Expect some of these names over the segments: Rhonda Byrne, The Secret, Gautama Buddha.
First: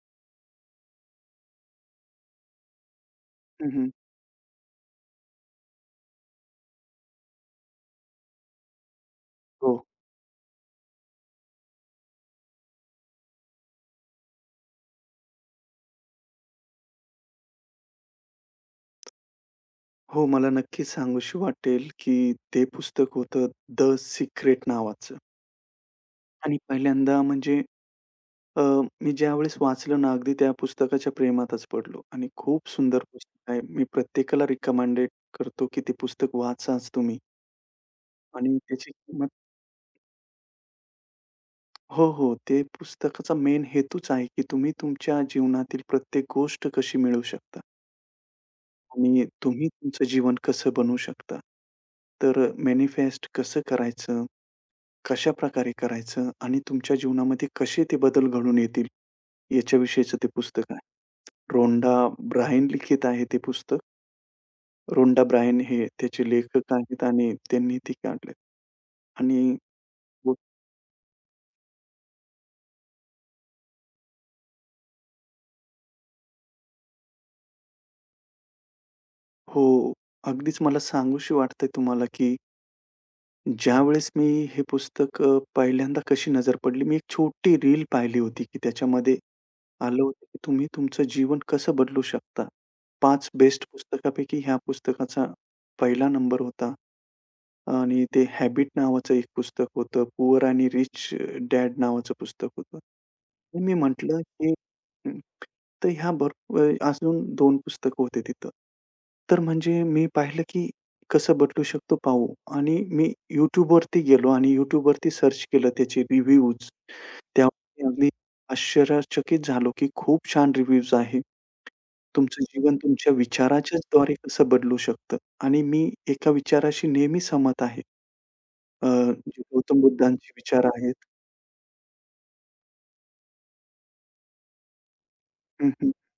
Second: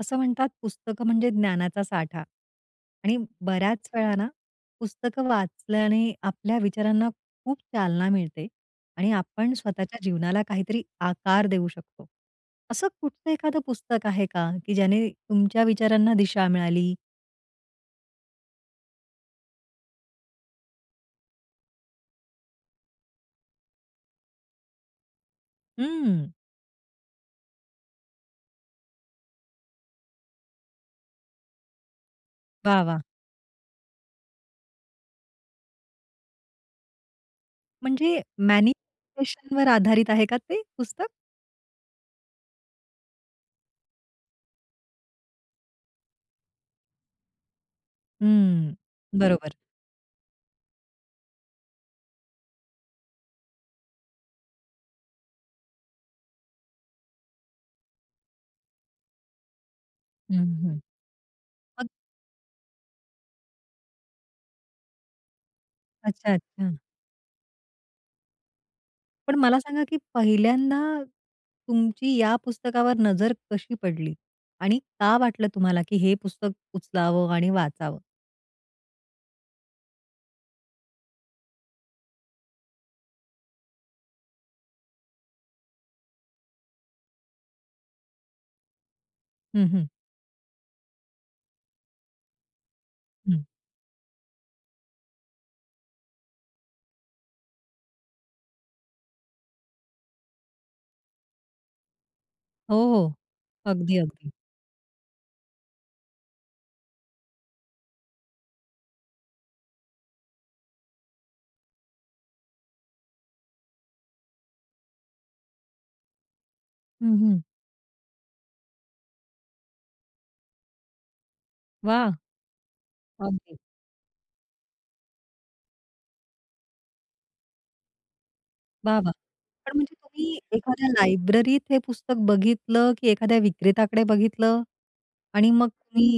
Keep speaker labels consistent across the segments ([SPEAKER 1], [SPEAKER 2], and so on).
[SPEAKER 1] असं म्हणतात पुस्तकं म्हणजे ज्ञानाचा साठा. आणि
[SPEAKER 2] हं,
[SPEAKER 1] बऱ्याच
[SPEAKER 2] हं.
[SPEAKER 1] वेळा ना, पुस्तकं वाचल्याने आपल्या विचारांना खूप चालना मिळते आणि आपण
[SPEAKER 2] हो.
[SPEAKER 1] स्वतःच्या जीवनाला काहीतरी आकार देऊ शकतो. असं कुठचं एखादं पुस्तक आहे का, की ज्याने तुमच्या विचारांना दिशा मिळाली?
[SPEAKER 2] हो, मला नक्कीच सांगूशी वाटेल, की ते पुस्तक होतं "द सिक्रेट" नावाचं.
[SPEAKER 1] हं.
[SPEAKER 2] आणि पहिल्यांदा म्हणजे अ, मी ज्यावेळेस वाचलं ना, अगदी त्या पुस्तकाच्या प्रेमातच पडलो आणि खूप
[SPEAKER 1] वाह, वाह!
[SPEAKER 2] सुंदर पुस्तक आहे. मी प्रत्येकाला रिकमेंडेड करतो, की ते पुस्तक वाचाच तुम्ही.
[SPEAKER 1] म्हणजे
[SPEAKER 2] आणि त्याची किंमत
[SPEAKER 1] मॅनिफेस्टेशनवर आधारित आहे का ते पुस्तक?
[SPEAKER 2] हो, हो. ते पुस्तकाचा मेन हेतूच आहे, की तुम्ही तुमच्या जीवनातील प्रत्येक गोष्ट कशी मिळवू शकता
[SPEAKER 1] हं.
[SPEAKER 2] आणि
[SPEAKER 1] बरोबर.
[SPEAKER 2] तुम्ही तुमचं जीवन कसं बनवू शकता. तर मॅनिफेस्ट कसं करायचं, कशाप्रकारे करायचं आणि तुमच्या जीवनामध्ये कसे ते बदल घडून येतील, याच्याविषयीचं ते
[SPEAKER 1] हं,
[SPEAKER 2] पुस्तक
[SPEAKER 1] हं.
[SPEAKER 2] आहे.
[SPEAKER 1] मग
[SPEAKER 2] रोंडा ब्रायन लिखित आहे ते पुस्तक. रोंडा ब्रायन हे त्याचे
[SPEAKER 1] अच्छा, अच्छा.
[SPEAKER 2] लेखक आहेत आणि त्यांनी ते काढलंय.
[SPEAKER 1] पण
[SPEAKER 2] आणि
[SPEAKER 1] मला सांगा, की
[SPEAKER 2] हो,
[SPEAKER 1] पहिल्यांदा तुमची या पुस्तकावर नजर कशी पडली? आणि का वाटलं तुम्हाला, की हे पुस्तक उचलावं आणि वाचावं?
[SPEAKER 2] हो, अगदीच मला सांगूशी वाटतंय तुम्हाला, की ज्यावेळेस मी हे पुस्तक पहिल्यांदा कशी नजर पडली, मी एक छोटी रील पाहिली होती, की त्याच्यामध्ये
[SPEAKER 1] हं, हं,
[SPEAKER 2] आलं होतं, की तुम्ही तुमचं जीवन कसं बदलू शकता. 5
[SPEAKER 1] हं.
[SPEAKER 2] बेस्ट पुस्तकापैकी ह्या पुस्तकाचा पहिला नंबर होता आणि ते हॅबिट नावाचं एक पुस्तक होतं. पुअर आणि रिच डॅड नावाचं पुस्तक
[SPEAKER 1] हो,
[SPEAKER 2] होतं.
[SPEAKER 1] हो.
[SPEAKER 2] तर मी
[SPEAKER 1] अगदी,
[SPEAKER 2] म्हटलं,
[SPEAKER 1] अगदी.
[SPEAKER 2] "हे". हं. तर ह्या भरपूर अजून 2 पुस्तकं होते तिथं. तर म्हणजे मी पाहिलं, की कसं बदलू शकतो पाहू. आणि मी YouTubeवरती गेलो आणि YouTubeवरती सर्च केलं त्याचे रिव्ह्यूज.
[SPEAKER 1] हं, हं.
[SPEAKER 2] त्यावरती अगदी आश्चर्यचकित झालो, की खूप छान रिव्ह्यूज आहे.
[SPEAKER 1] वाह!
[SPEAKER 2] तुमचं जीवन तुमच्या
[SPEAKER 1] अगदी.
[SPEAKER 2] विचाराच्याच द्वारे कसं बदलू शकतं. आणि मी एका विचाराशी नेहमी सहमत आहे. अ,
[SPEAKER 1] वाह, वाह!
[SPEAKER 2] जे
[SPEAKER 1] पण
[SPEAKER 2] गौतम
[SPEAKER 1] म्हणजे
[SPEAKER 2] बुद्धांचे
[SPEAKER 1] तुम्ही
[SPEAKER 2] विचार
[SPEAKER 1] एखाद्या
[SPEAKER 2] आहेत.
[SPEAKER 1] लायब्ररीत हे पुस्तक बघितलं, की एखाद्या विक्रेताकडे बघितलं आणि मग
[SPEAKER 2] हं, हं.
[SPEAKER 1] तुम्ही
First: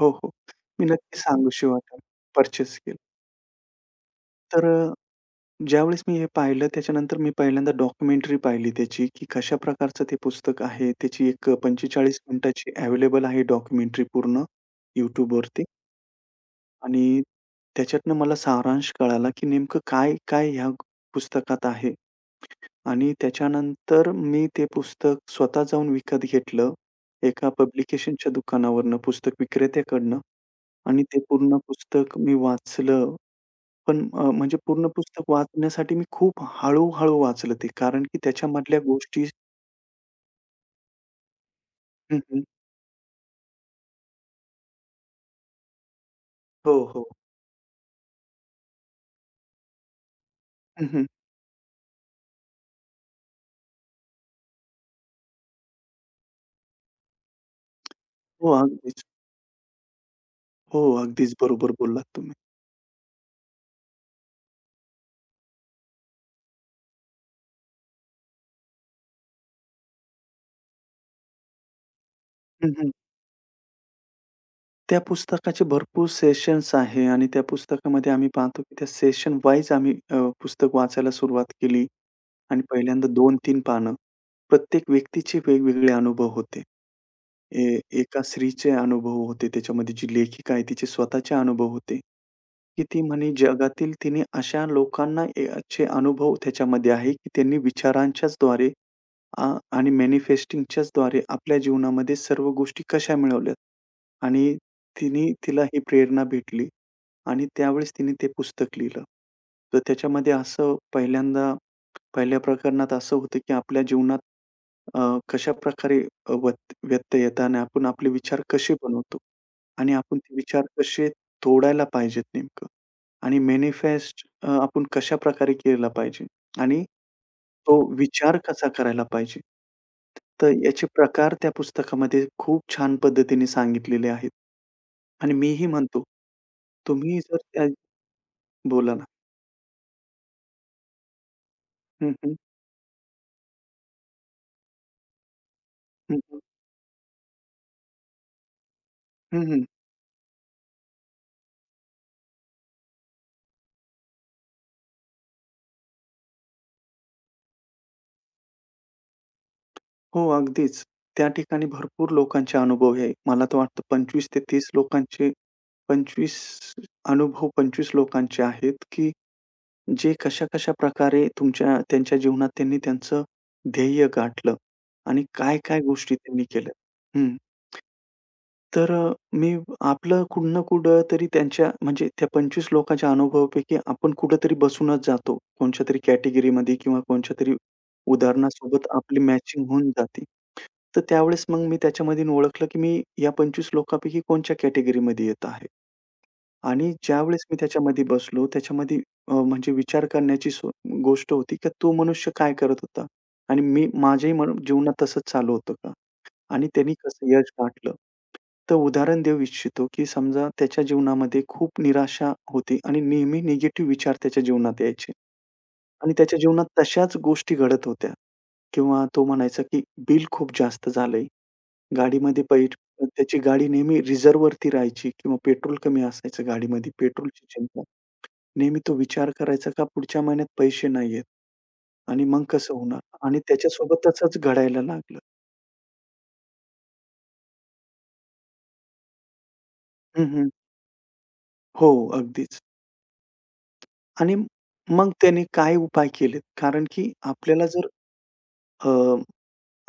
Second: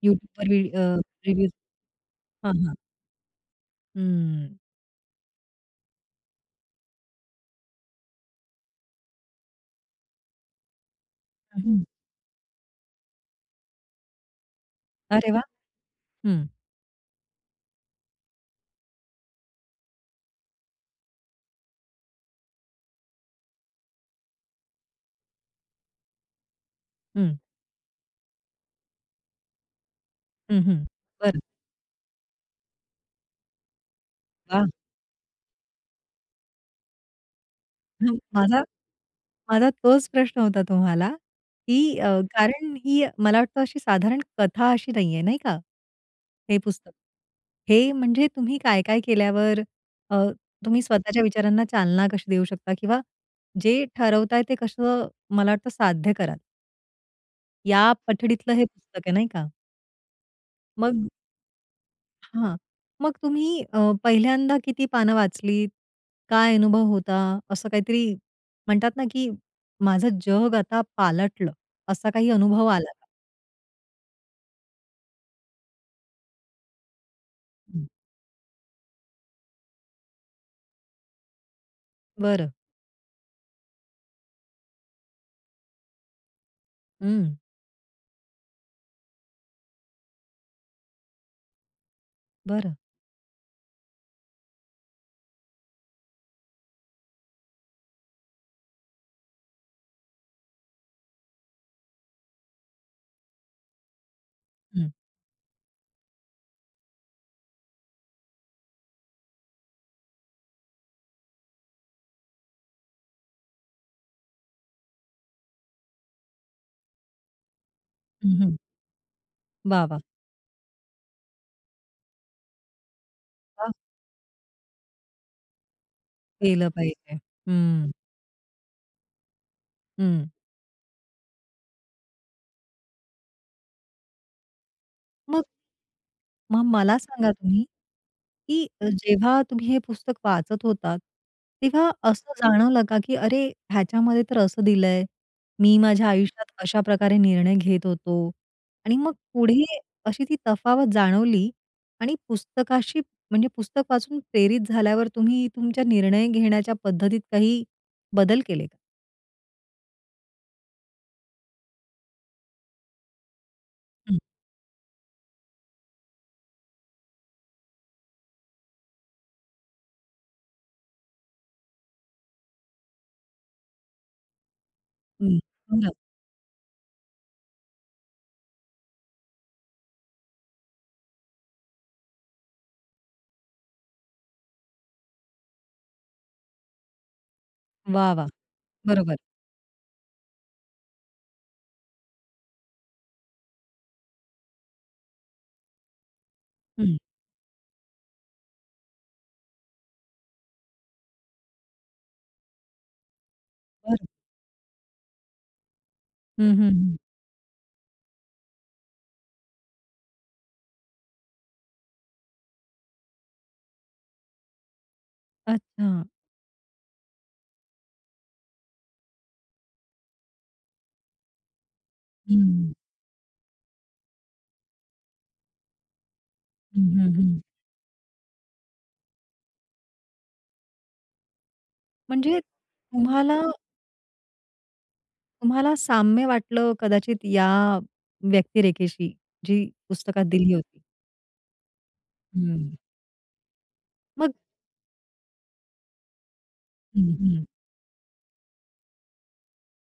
[SPEAKER 2] हो, हो.
[SPEAKER 1] YouTubeवर
[SPEAKER 2] मी नक्की
[SPEAKER 1] रिव्ह्यूज
[SPEAKER 2] सांगूशी वाटेल.
[SPEAKER 1] हां, हां.
[SPEAKER 2] पर्चेस केलं.
[SPEAKER 1] हम्म.
[SPEAKER 2] तर ज्यावेळेस मी हे पाहिलं त्याच्यानंतर मी पहिल्यांदा डॉक्युमेंटरी पाहिली त्याची, की कशा प्रकारचं ते पुस्तक आहे. त्याची एक
[SPEAKER 1] हं,
[SPEAKER 2] 45 मिनिटाची अवेलेबल आहे डॉक्युमेंटरी पूर्ण
[SPEAKER 1] अरे वाह!
[SPEAKER 2] YouTubeवरती.
[SPEAKER 1] हं,
[SPEAKER 2] आणि त्याच्यातनं मला सारांश कळाला, की नेमकं काय-काय ह्या पुस्तकात आहे. आणि त्याच्यानंतर मी ते पुस्तक स्वतः जाऊन विकत घेतलं,
[SPEAKER 1] हं,
[SPEAKER 2] एका पब्लिकेशनच्या दुकानावरनं, पुस्तक विक्रेत्याकडनं
[SPEAKER 1] हं, हं.
[SPEAKER 2] आणि ते
[SPEAKER 1] बरं.
[SPEAKER 2] पूर्ण पुस्तक मी वाचलं. पण म्हणजे
[SPEAKER 1] वाह!
[SPEAKER 2] पूर्ण पुस्तक वाचण्यासाठी मी खूप हळू-हळू वाचलं ते, कारण
[SPEAKER 1] हं,
[SPEAKER 2] की
[SPEAKER 1] माझा
[SPEAKER 2] त्याच्यामधल्या गोष्टी
[SPEAKER 1] माझा तोच प्रश्न होता तुम्हाला, की अ,
[SPEAKER 2] हं, हं.
[SPEAKER 1] कारण ही मला वाटतं अशी साधारण कथा अशी नाहीये, नाही का? हे
[SPEAKER 2] हो,
[SPEAKER 1] पुस्तक.
[SPEAKER 2] हो.
[SPEAKER 1] हे म्हणजे तुम्ही काय-काय केल्यावर अ, तुम्ही
[SPEAKER 2] हं, हं.
[SPEAKER 1] स्वतःच्या विचारांना चालना कशी देऊ शकता किंवा जे ठरवताय ते कसं मला वाटतं साध्य कराल. या
[SPEAKER 2] हो,
[SPEAKER 1] पठडीतलं हे पुस्तक
[SPEAKER 2] अगदीच.
[SPEAKER 1] आहे, नाही का?
[SPEAKER 2] हो,
[SPEAKER 1] मग
[SPEAKER 2] अगदीच बरोबर बोललात तुम्ही.
[SPEAKER 1] हां. मग तुम्ही पहिल्यांदा किती पानं वाचलीत? काय अनुभव होता? असं काहीतरी म्हणतात ना, की माझं जग आता पालटलं, असा काही अनुभव
[SPEAKER 2] हं, हं.
[SPEAKER 1] आला का?
[SPEAKER 2] त्या पुस्तकाचे भरपूर सेशन्स आहे आणि त्या
[SPEAKER 1] हं.
[SPEAKER 2] पुस्तकामध्ये आम्ही पाहतो की त्या सेशन वाईज आम्ही पुस्तक वाचायला सुरुवात केली.
[SPEAKER 1] बरं.
[SPEAKER 2] आणि पहिल्यांदा 2-3 पानं. प्रत्येक व्यक्तीचे वेगवेगळे अनुभव होते.
[SPEAKER 1] हं.
[SPEAKER 2] ए एका स्त्रीचे अनुभव होते. त्याच्यामध्ये जी लेखिका आहे तिचे स्वतःचे अनुभव होते,
[SPEAKER 1] बरं.
[SPEAKER 2] की ती म्हणे जगातील तिने अशा लोकांना ए चे अनुभव त्याच्यामध्ये आहे, की त्यांनी विचारांच्याच द्वारे आ आणि मॅनिफेस्टिंगच्याच द्वारे आपल्या जीवनामध्ये सर्व गोष्टी कशा मिळवल्यात. आणि
[SPEAKER 1] हं.
[SPEAKER 2] तिने तिला ही प्रेरणा भेटली आणि त्यावेळेस तिने ते पुस्तक लिहिलं. तर त्याच्यामध्ये असं पहिल्यांदा पहिल्या प्रकरणात असं होतं की आपल्या जीवनात अ, कशाप्रकारे अ, व्यत व्यत्यय येतात आणि आपण आपले विचार
[SPEAKER 1] हं, हं.
[SPEAKER 2] कसे बनवतो
[SPEAKER 1] वाह!
[SPEAKER 2] आणि
[SPEAKER 1] वाह!
[SPEAKER 2] आपण ते विचार कसे तोडायला पाहिजेत नेमकं आणि
[SPEAKER 1] वाह!
[SPEAKER 2] मॅनिफेस्ट आपण कशाप्रकारे केला पाहिजे
[SPEAKER 1] केलं
[SPEAKER 2] आणि
[SPEAKER 1] पाहिजे.
[SPEAKER 2] तो
[SPEAKER 1] हं.
[SPEAKER 2] विचार कसा करायला पाहिजे.
[SPEAKER 1] हं.
[SPEAKER 2] तर याचे प्रकार त्या पुस्तकामध्ये खूप छान पद्धतीने सांगितलेले आहेत आणि
[SPEAKER 1] मग
[SPEAKER 2] मीही म्हणतो,
[SPEAKER 1] मग मला
[SPEAKER 2] तुम्ही
[SPEAKER 1] सांगा
[SPEAKER 2] जर
[SPEAKER 1] तुम्ही,
[SPEAKER 2] त्या
[SPEAKER 1] की
[SPEAKER 2] बोला ना.
[SPEAKER 1] जेव्हा तुम्ही हे पुस्तक वाचत होतात, तेव्हा
[SPEAKER 2] हं,
[SPEAKER 1] असं
[SPEAKER 2] हं.
[SPEAKER 1] जाणवलं का, की अरे ह्याच्यामध्ये तर असं दिलंय, मी माझ्या
[SPEAKER 2] हं, हं.
[SPEAKER 1] आयुष्यात अशा प्रकारे निर्णय घेत होतो आणि मग
[SPEAKER 2] हं,
[SPEAKER 1] पुढे अशी ती तफावत जाणवली आणि पुस्तकाशी म्हणजे पुस्तक वाचून प्रेरित झाल्यावर तुम्ही तुमच्या निर्णय घेण्याच्या पद्धतीत काही बदल केले का?
[SPEAKER 2] हो, अगदीच. त्या ठिकाणी भरपूर लोकांचे अनुभव आहे. मला तर वाटतं
[SPEAKER 1] हं,
[SPEAKER 2] 25 ते 30 लोकांचे 25 अनुभव 25 लोकांचे आहेत, की जे कशा-कशा प्रकारे तुमच्या त्यांच्या जीवनात त्यांनी त्यांचं ध्येय गाठलं आणि
[SPEAKER 1] हं.
[SPEAKER 2] काय-काय
[SPEAKER 1] बरं.
[SPEAKER 2] गोष्टी त्यांनी केल्या. हं. तर मी आपलं कुठं ना कुठेतरी त्यांच्या म्हणजे त्या 25 लोकांच्या अनुभवापैकी आपण कुठेतरी बसूनच जातो. कोणच्यातरी कॅटेगरीमध्ये किंवा कोणच्यातरी
[SPEAKER 1] वाह! वाह!
[SPEAKER 2] उदाहरणासोबत
[SPEAKER 1] बरोबर.
[SPEAKER 2] आपली मॅचिंग होऊन जाते. तर त्यावेळेस मग मी त्याच्यामधून ओळखलं, की मी या 25 लोकांपैकी कोणच्या कॅटेगरीमध्ये येत आहे आणि
[SPEAKER 1] हं,
[SPEAKER 2] ज्यावेळेस मी त्याच्यामध्ये बसलो, त्याच्यामध्ये म्हणजे विचार करण्याची गोष्ट होती, की तो मनुष्य काय करत होता आणि मी
[SPEAKER 1] बरं.
[SPEAKER 2] माझ्याही मन जीवनात तसंच चालू होतं का?
[SPEAKER 1] हं,
[SPEAKER 2] आणि
[SPEAKER 1] हं,
[SPEAKER 2] त्यांनी
[SPEAKER 1] हं.
[SPEAKER 2] कसं यश गाठलं? तर उदाहरण देऊ इच्छितो, की समजा त्याच्या जीवनामध्ये खूप निराशा होती आणि नेहमी निगेटिव्ह विचार त्याच्या जीवनात यायचे
[SPEAKER 1] अच्छा.
[SPEAKER 2] आणि त्याच्या जीवनात तशाच गोष्टी घडत होत्या किंवा तो म्हणायचा, की बिल खूप जास्त झालंय. गाडीमध्ये पै
[SPEAKER 1] हं,
[SPEAKER 2] त्याची गाडी नेहमी रिझर्व्हवरती राहायची किंवा पेट्रोल कमी असायचं
[SPEAKER 1] हं,
[SPEAKER 2] गाडीमध्ये.
[SPEAKER 1] हं, हं.
[SPEAKER 2] पेट्रोलची चिंता. नेहमी तो विचार करायचा का पुढच्या महिन्यात पैसे नाहीयेत आणि
[SPEAKER 1] म्हणजे
[SPEAKER 2] मग कसं होणार? आणि
[SPEAKER 1] तुम्हाला
[SPEAKER 2] त्याच्यासोबत तसंच घडायला लागलं.
[SPEAKER 1] तुम्हाला साम्य वाटलं कदाचित या व्यक्तिरेखेशी, जी पुस्तकात
[SPEAKER 2] हं, हं.
[SPEAKER 1] दिली होती.
[SPEAKER 2] हो, अगदीच.
[SPEAKER 1] हं. मग
[SPEAKER 2] आणि मग त्याने काय उपाय केलेत? कारण की
[SPEAKER 1] हं, हं.
[SPEAKER 2] आपल्याला जर अ,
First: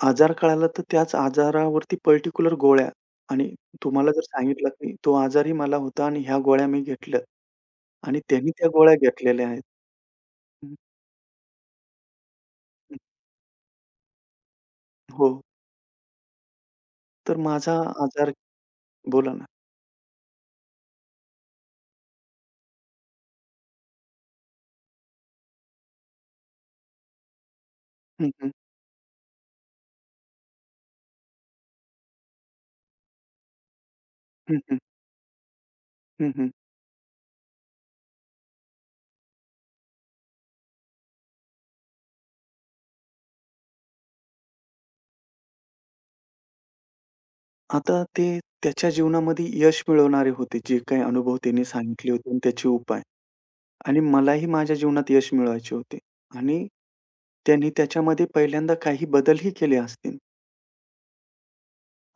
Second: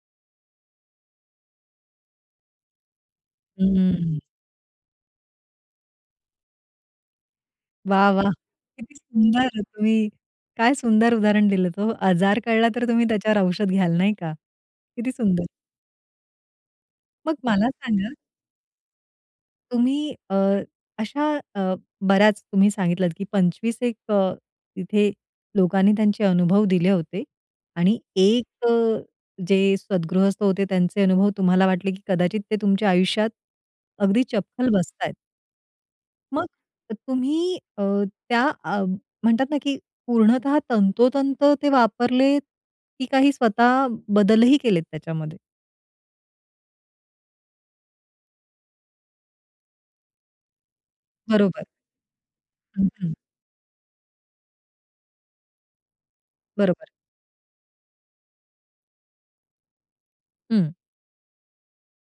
[SPEAKER 2] आजार कळाला तर त्याच आजारावरती पर्टिक्युलर गोळ्या आणि तुम्हाला
[SPEAKER 1] हं.
[SPEAKER 2] जर सांगितलं की तो आजारही मला होता आणि ह्या गोळ्या मी घेतल्या
[SPEAKER 1] वाह!
[SPEAKER 2] आणि
[SPEAKER 1] वाह!
[SPEAKER 2] त्यांनी त्या गोळ्या
[SPEAKER 1] किती
[SPEAKER 2] घेतलेल्या
[SPEAKER 1] सुंदर
[SPEAKER 2] आहेत.
[SPEAKER 1] तुम्ही काय
[SPEAKER 2] हं,
[SPEAKER 1] सुंदर उदाहरण दिलंत हो. आजार कळला तर
[SPEAKER 2] हं.
[SPEAKER 1] तुम्ही त्याच्यावर औषध घ्याल नाही का? किती
[SPEAKER 2] हो.
[SPEAKER 1] सुंदर. मग
[SPEAKER 2] तर
[SPEAKER 1] मला
[SPEAKER 2] माझा
[SPEAKER 1] सांगा
[SPEAKER 2] आजार बोला ना.
[SPEAKER 1] तुम्ही अशा अ, बऱ्याच तुम्ही सांगितलात, की 25 एक तिथे लोकांनी त्यांचे अनुभव दिले होते आणि
[SPEAKER 2] हं, हं.
[SPEAKER 1] एक अ, जे सद्गृहस्थ होते त्यांचे अनुभव तुम्हाला वाटले, की कदाचित ते तुमच्या आयुष्यात अगदी
[SPEAKER 2] हं,
[SPEAKER 1] चपखल
[SPEAKER 2] हं.
[SPEAKER 1] बसतायत.
[SPEAKER 2] हं,
[SPEAKER 1] मग
[SPEAKER 2] हं.
[SPEAKER 1] तुम्ही अ, त्या म्हणतात ना, की पूर्णतः तंतोतंत ते वापरलेत, की काही स्वतः बदलही केलेत त्याच्यामध्ये?
[SPEAKER 2] आता ते त्याच्या जीवनामध्ये यश मिळवणारे होते, जे काही अनुभव त्याने
[SPEAKER 1] बरोबर.
[SPEAKER 2] सांगितले होते आणि त्याचे
[SPEAKER 1] हं,
[SPEAKER 2] उपाय
[SPEAKER 1] हं.
[SPEAKER 2] आणि मलाही माझ्या जीवनात यश मिळवायचे होते आणि
[SPEAKER 1] बरोबर.
[SPEAKER 2] त्यांनी त्याच्यामध्ये पहिल्यांदा काही बदलही केले असतील
[SPEAKER 1] हं,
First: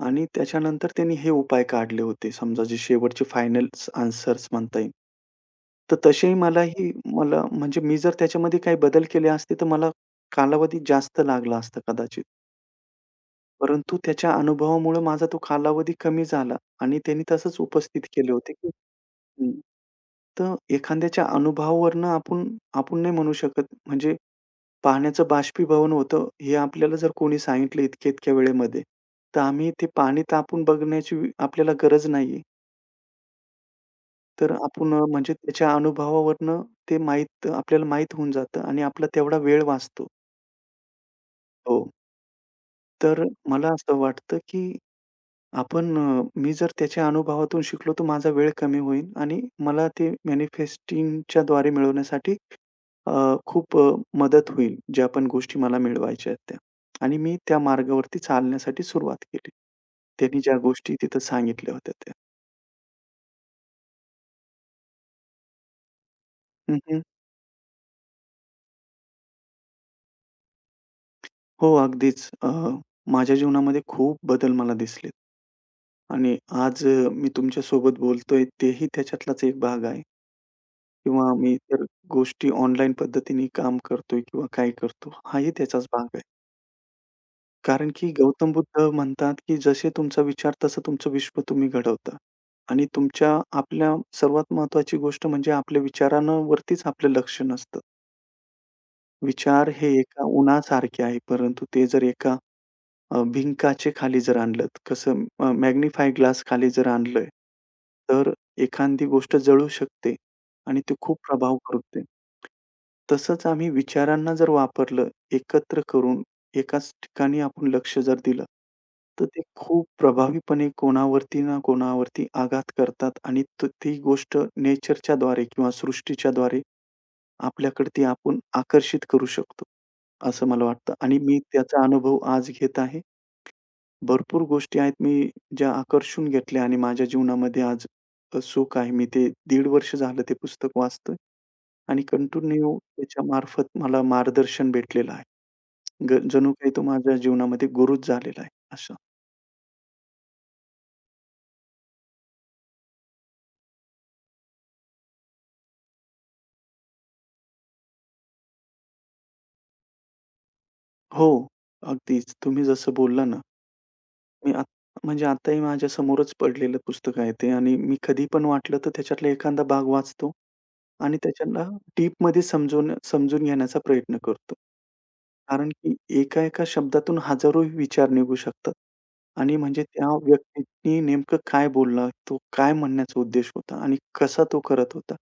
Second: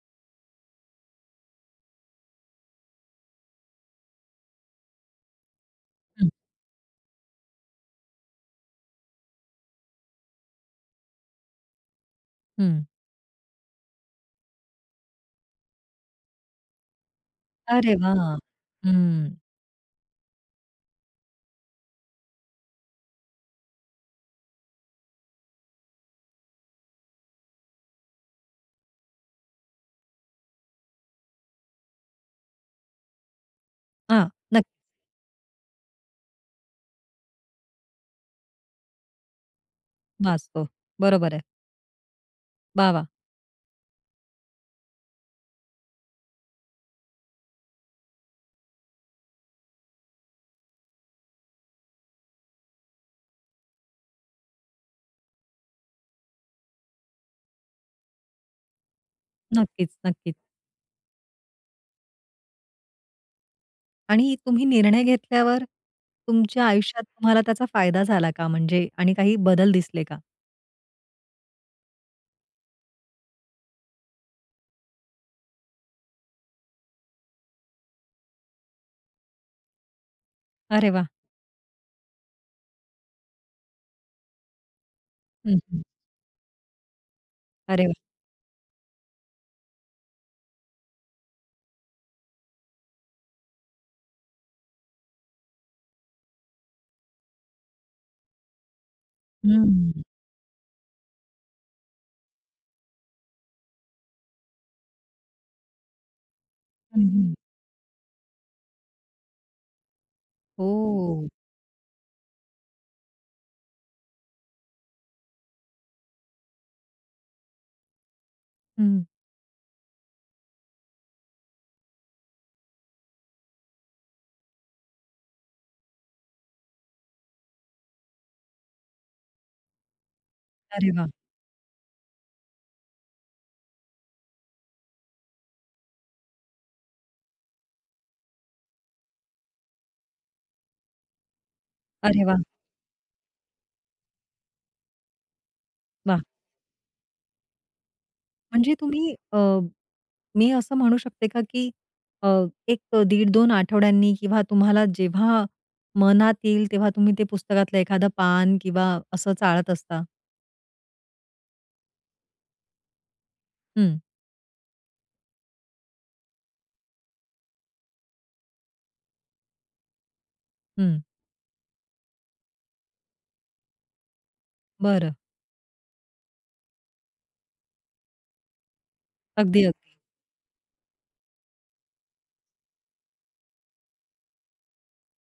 [SPEAKER 2] आणि त्याच्यानंतर त्यांनी हे उपाय काढले होते. समजा जे शेवटचे फायनल आन्सर्स म्हणता येईल. तर
[SPEAKER 1] हं,
[SPEAKER 2] तसेही मलाही मला म्हणजे मी जर त्याच्यामध्ये काही बदल केले असते, तर मला कालावधी जास्त लागला असता कदाचित.
[SPEAKER 1] हं.
[SPEAKER 2] परंतु त्याच्या अनुभवामुळं माझा तो कालावधी कमी झाला आणि त्यांनी तसंच
[SPEAKER 1] अरे
[SPEAKER 2] उपस्थित
[SPEAKER 1] वाह!
[SPEAKER 2] केले होते, की
[SPEAKER 1] हं.
[SPEAKER 2] हं, तर एखाद्याच्या अनुभवावरनं आपण आपण नाही म्हणू शकत म्हणजे पाण्याचं बाष्पीभवन होतं, हे आपल्याला जर कोणी सांगितलं इतक्या-इतक्या वेळेमध्ये, तर आम्ही ते पाणी तापून बघण्याची आपल्याला गरज नाहीये.
[SPEAKER 1] हां,
[SPEAKER 2] तर
[SPEAKER 1] नक्कीच
[SPEAKER 2] आपण म्हणजे त्याच्या अनुभवावरनं ते माहीत आपल्याला माहीत होऊन जातं आणि आपला तेवढा वेळ वाचतो.
[SPEAKER 1] वाचतो. बरोबर आहे.
[SPEAKER 2] हो,
[SPEAKER 1] वाह! वाह!
[SPEAKER 2] तर मला असं वाटतं, की आपण मी जर त्याच्या अनुभवातून शिकलो, तर माझा वेळ कमी होईल आणि मला ते मॅनिफेस्टिंगच्या द्वारे मिळवण्यासाठी अ, खूप अ, मदत होईल. ज्या पण गोष्टी मला मिळवायच्या आहेत त्या. आणि मी त्या मार्गावरती चालण्यासाठी सुरुवात केली.
[SPEAKER 1] नक्कीच, नक्कीच.
[SPEAKER 2] त्यांनी ज्या गोष्टी तिथं सांगितल्या होत्या त्या.
[SPEAKER 1] आणि तुम्ही निर्णय घेतल्यावर तुमच्या
[SPEAKER 2] हं, हं.
[SPEAKER 1] आयुष्यात तुम्हाला त्याचा फायदा झाला का? म्हणजे आणि काही बदल दिसले का?
[SPEAKER 2] हो, अगदीच. माझ्या जीवनामध्ये खूप बदल मला दिसलेत आणि आज मी तुमच्यासोबत बोलतोय तेही त्याच्यातलाच एक भाग आहे.
[SPEAKER 1] अरे वा,
[SPEAKER 2] किंवा मी इतर गोष्टी ऑनलाईन पद्धतीने काम करतोय किंवा काय करतो, हाही
[SPEAKER 1] हं, हं.
[SPEAKER 2] त्याचाच भाग आहे.
[SPEAKER 1] अरे
[SPEAKER 2] कारण
[SPEAKER 1] वा,
[SPEAKER 2] की गौतम बुद्ध म्हणतात, की "जसे तुमचा विचार तसं तुमचं विश्व तुम्ही घडवता." आणि तुमच्या आपल्या सर्वात महत्त्वाची गोष्ट म्हणजे आपल्या विचारांवरतीच आपलं लक्ष नसतं. विचार हे
[SPEAKER 1] हं,
[SPEAKER 2] एका उन्हासारखे आहे, परंतु ते जर एका भिंकाचे खाली जर आणलत, कसं मॅग्निफाय ग्लास खाली जर
[SPEAKER 1] हं,
[SPEAKER 2] आणलंय,
[SPEAKER 1] हं.
[SPEAKER 2] तर एखादी गोष्ट जळू शकते आणि ते खूप
[SPEAKER 1] हो.
[SPEAKER 2] प्रभाव करते. तसंच आम्ही विचारांना जर वापरलं, एकत्र करून एकाच ठिकाणी आपण लक्ष जर दिलं,
[SPEAKER 1] हं.
[SPEAKER 2] तर ते खूप प्रभावीपणे कोणावरती ना कोणावरती आघात करतात आणि ती गोष्ट नेचरच्याद्वारे किंवा सृष्टीच्या द्वारे आपल्याकडे ती आपण आकर्षित करू शकतो, असं मला
[SPEAKER 1] अरे
[SPEAKER 2] वाटतं
[SPEAKER 1] वा,
[SPEAKER 2] आणि मी त्याचा अनुभव आज घेत आहे. भरपूर गोष्टी आहेत मी ज्या आकर्षून घेतल्या आणि माझ्या जीवनामध्ये आज सुख आहे. मी ते 1.5 वर्ष झालं ते पुस्तक वाचतोय आणि
[SPEAKER 1] अरे वा,
[SPEAKER 2] कंटिन्यू त्याच्यामार्फत मला मार्गदर्शन भेटलेलं आहे.
[SPEAKER 1] वाह!
[SPEAKER 2] जणू काही तो माझ्या जीवनामध्ये गुरुच झालेला आहे
[SPEAKER 1] म्हणजे
[SPEAKER 2] असं.
[SPEAKER 1] तुम्ही अ, मी असं म्हणू शकते का, की अ, 1 दीड 2 आठवड्यांनी किंवा तुम्हाला जेव्हा मनात येईल, तेव्हा तुम्ही ते पुस्तकातलं एखादं पान किंवा असं चाळत असता?
[SPEAKER 2] हो, अगदीच. तुम्ही जसं बोलला ना,
[SPEAKER 1] हं,
[SPEAKER 2] मी आत म्हणजे आत्ताही माझ्यासमोरच पडलेलं पुस्तक आहे ते आणि मी कधी पण वाटलं तर त्याच्यातला एखादा भाग वाचतो.
[SPEAKER 1] हं.
[SPEAKER 2] आणि त्याच्यांना डीपमध्ये समजवून समजून समजून घेण्याचा प्रयत्न करतो.
[SPEAKER 1] बरं.
[SPEAKER 2] कारण की एका-एका शब्दातून हजारो विचार निघू शकतात आणि
[SPEAKER 1] अगदी,
[SPEAKER 2] म्हणजे
[SPEAKER 1] अगदी.
[SPEAKER 2] त्या व्यक्तीने नेमकं काय बोलला, तो काय म्हणण्याचा उद्देश होता आणि कसा तो करत होता.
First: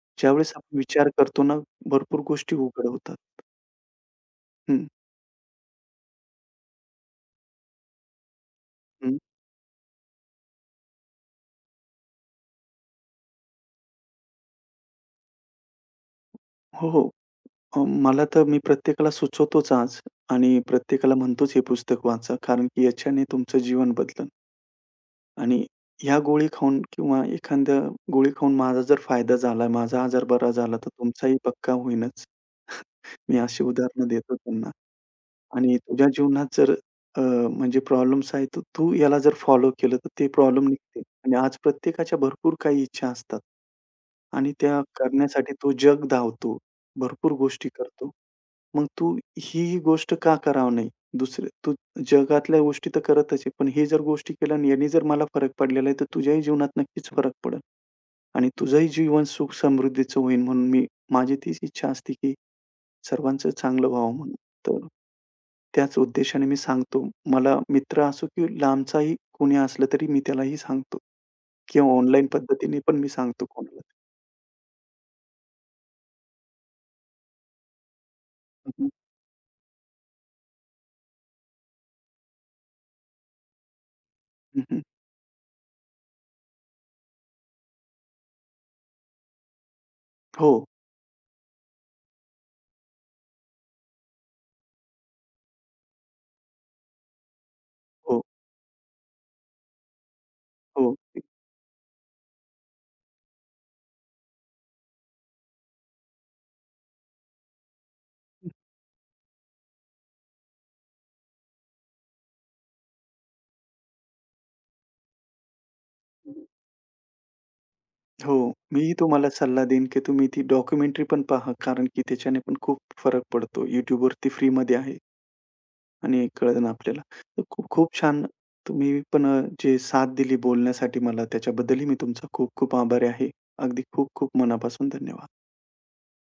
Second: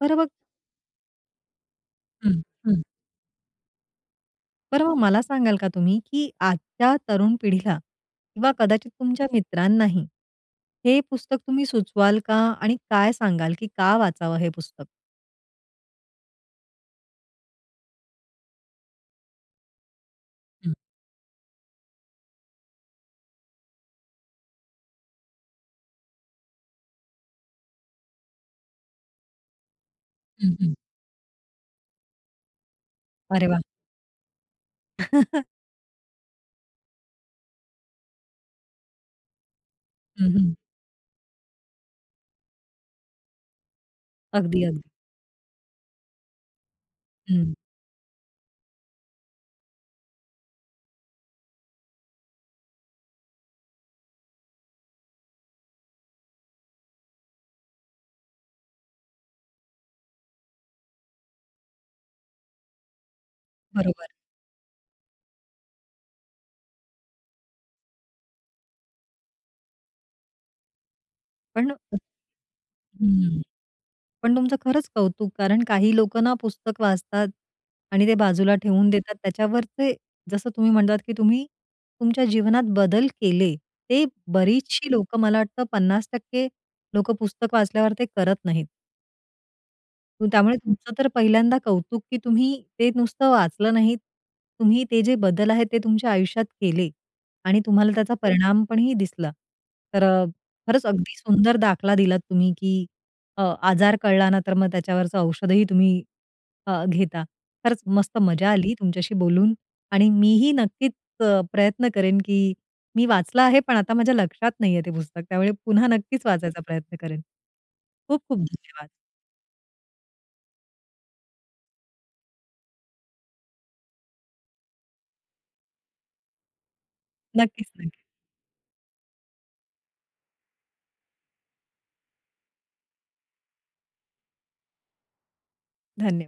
[SPEAKER 1] बरं मग
[SPEAKER 2] ज्यावेळेस आपण विचार करतो ना, भरपूर
[SPEAKER 1] हं,
[SPEAKER 2] गोष्टी
[SPEAKER 1] हं.
[SPEAKER 2] उघड होतात.
[SPEAKER 1] बरं
[SPEAKER 2] हं,
[SPEAKER 1] मग मला सांगाल का तुम्ही, की आजच्या तरुण पिढीला किंवा कदाचित
[SPEAKER 2] हं.
[SPEAKER 1] तुमच्या मित्रांनाही हे पुस्तक तुम्ही सुचवाल का? आणि काय सांगाल, की का वाचावं हे पुस्तक?
[SPEAKER 2] हो, हो. मला तर मी प्रत्येकाला सुचवतोच आज आणि
[SPEAKER 1] हं,
[SPEAKER 2] प्रत्येकाला म्हणतोच हे पुस्तक वाचा कारण की याच्याने तुमचं जीवन बदलेल. आणि ह्या गोळी खाऊन किंवा एखाद्या गोळी खाऊन माझा जर फायदा झाला, माझा आजार बरा
[SPEAKER 1] हं, हं.
[SPEAKER 2] झाला, तर तुमचाही पक्का होईलच. मी
[SPEAKER 1] अरे वाह!
[SPEAKER 2] अशी उदाहरणं देतो त्यांना. आणि तुझ्या जीवनात जर अ, म्हणजे प्रॉब्लेम्स आहेत, तर तू याला जर फॉलो केलं, तर ते
[SPEAKER 1] हं, हं.
[SPEAKER 2] प्रॉब्लेम निघतील. आणि आज प्रत्येकाच्या भरपूर काही इच्छा असतात आणि
[SPEAKER 1] अगदी,
[SPEAKER 2] त्या
[SPEAKER 1] अगदी.
[SPEAKER 2] करण्यासाठी तो जग धावतो. भरपूर
[SPEAKER 1] हं,
[SPEAKER 2] गोष्टी करतो. मग तू ही ही गोष्ट का करावं नाही? दुसरे तू जगातल्या गोष्टी तर करतच आहे, पण हे जर गोष्टी केल्या आणि याने जर मला फरक पडलेला आहे, तर तुझ्याही जीवनात नक्कीच फरक पडेल. आणि तुझंही जीवन सुख समृद्धीचं होईल म्हणून मी माझी तीच इच्छा असते, की सर्वांचं चांगलं
[SPEAKER 1] बरोबर.
[SPEAKER 2] व्हावं म्हणून. तर त्याच उद्देशाने मी सांगतो. मला मित्र असो की लांबचाही कोणी असलं तरी मी त्यालाही सांगतो
[SPEAKER 1] पण
[SPEAKER 2] किंवा ऑनलाईन पद्धतीने पण मी
[SPEAKER 1] हं.
[SPEAKER 2] सांगतो कोणाला.
[SPEAKER 1] पण तुमचं खरंच कौतुक, कारण काही लोकं ना पुस्तक वाचतात आणि ते बाजूला
[SPEAKER 2] हं, हं.
[SPEAKER 1] ठेवून देतात. त्याच्यावरचे जसं तुम्ही म्हणतात, की तुम्ही तुमच्या जीवनात बदल केले. ते
[SPEAKER 2] हं,
[SPEAKER 1] बरीचशी लोकं मला वाटतं 50% लोकं पुस्तक वाचल्यावर ते करत नाहीत.
[SPEAKER 2] हो,
[SPEAKER 1] त्यामुळे तुमचं तर पहिल्यांदा कौतुक, की तुम्ही ते नुसतं वाचलं नाहीत. तुम्ही ते जे बदल आहेत ते तुमच्या आयुष्यात केले आणि तुम्हाला त्याचा
[SPEAKER 2] हो,
[SPEAKER 1] परिणाम पणही दिसला. तर अ, खरंच
[SPEAKER 2] हो.
[SPEAKER 1] अगदी सुंदर दाखला दिलात तुम्ही, की अ, आजार कळला ना तर मग त्याच्यावरचं औषधही तुम्ही घेता. खरंच मस्त मजा आली तुमच्याशी बोलून आणि मीही नक्कीच प्रयत्न करेन, की मी वाचलं आहे पण आता माझ्या लक्षात नाहीये ते पुस्तक. त्यामुळे पुन्हा नक्कीच वाचायचा प्रयत्न करेन. खूप
[SPEAKER 2] हो.
[SPEAKER 1] खूप धन्यवाद.
[SPEAKER 2] मीही तुम्हाला सल्ला देईन की तुम्ही ती डॉक्युमेंटरी पण पहा कारण की त्याच्याने पण खूप फरक पडतो. YouTubeवरती फ्रीमध्ये आहे आणि कळेल आपल्याला. तर खूप
[SPEAKER 1] नक्कीच,
[SPEAKER 2] खूप
[SPEAKER 1] नक्कीच.
[SPEAKER 2] छान तुम्ही पण जे साथ दिली बोलण्यासाठी मला त्याच्याबद्दलही मी तुमचा खूप खूप आभारी आहे. अगदी खूप खूप मनापासून धन्यवाद.
[SPEAKER 1] धन्यवाद.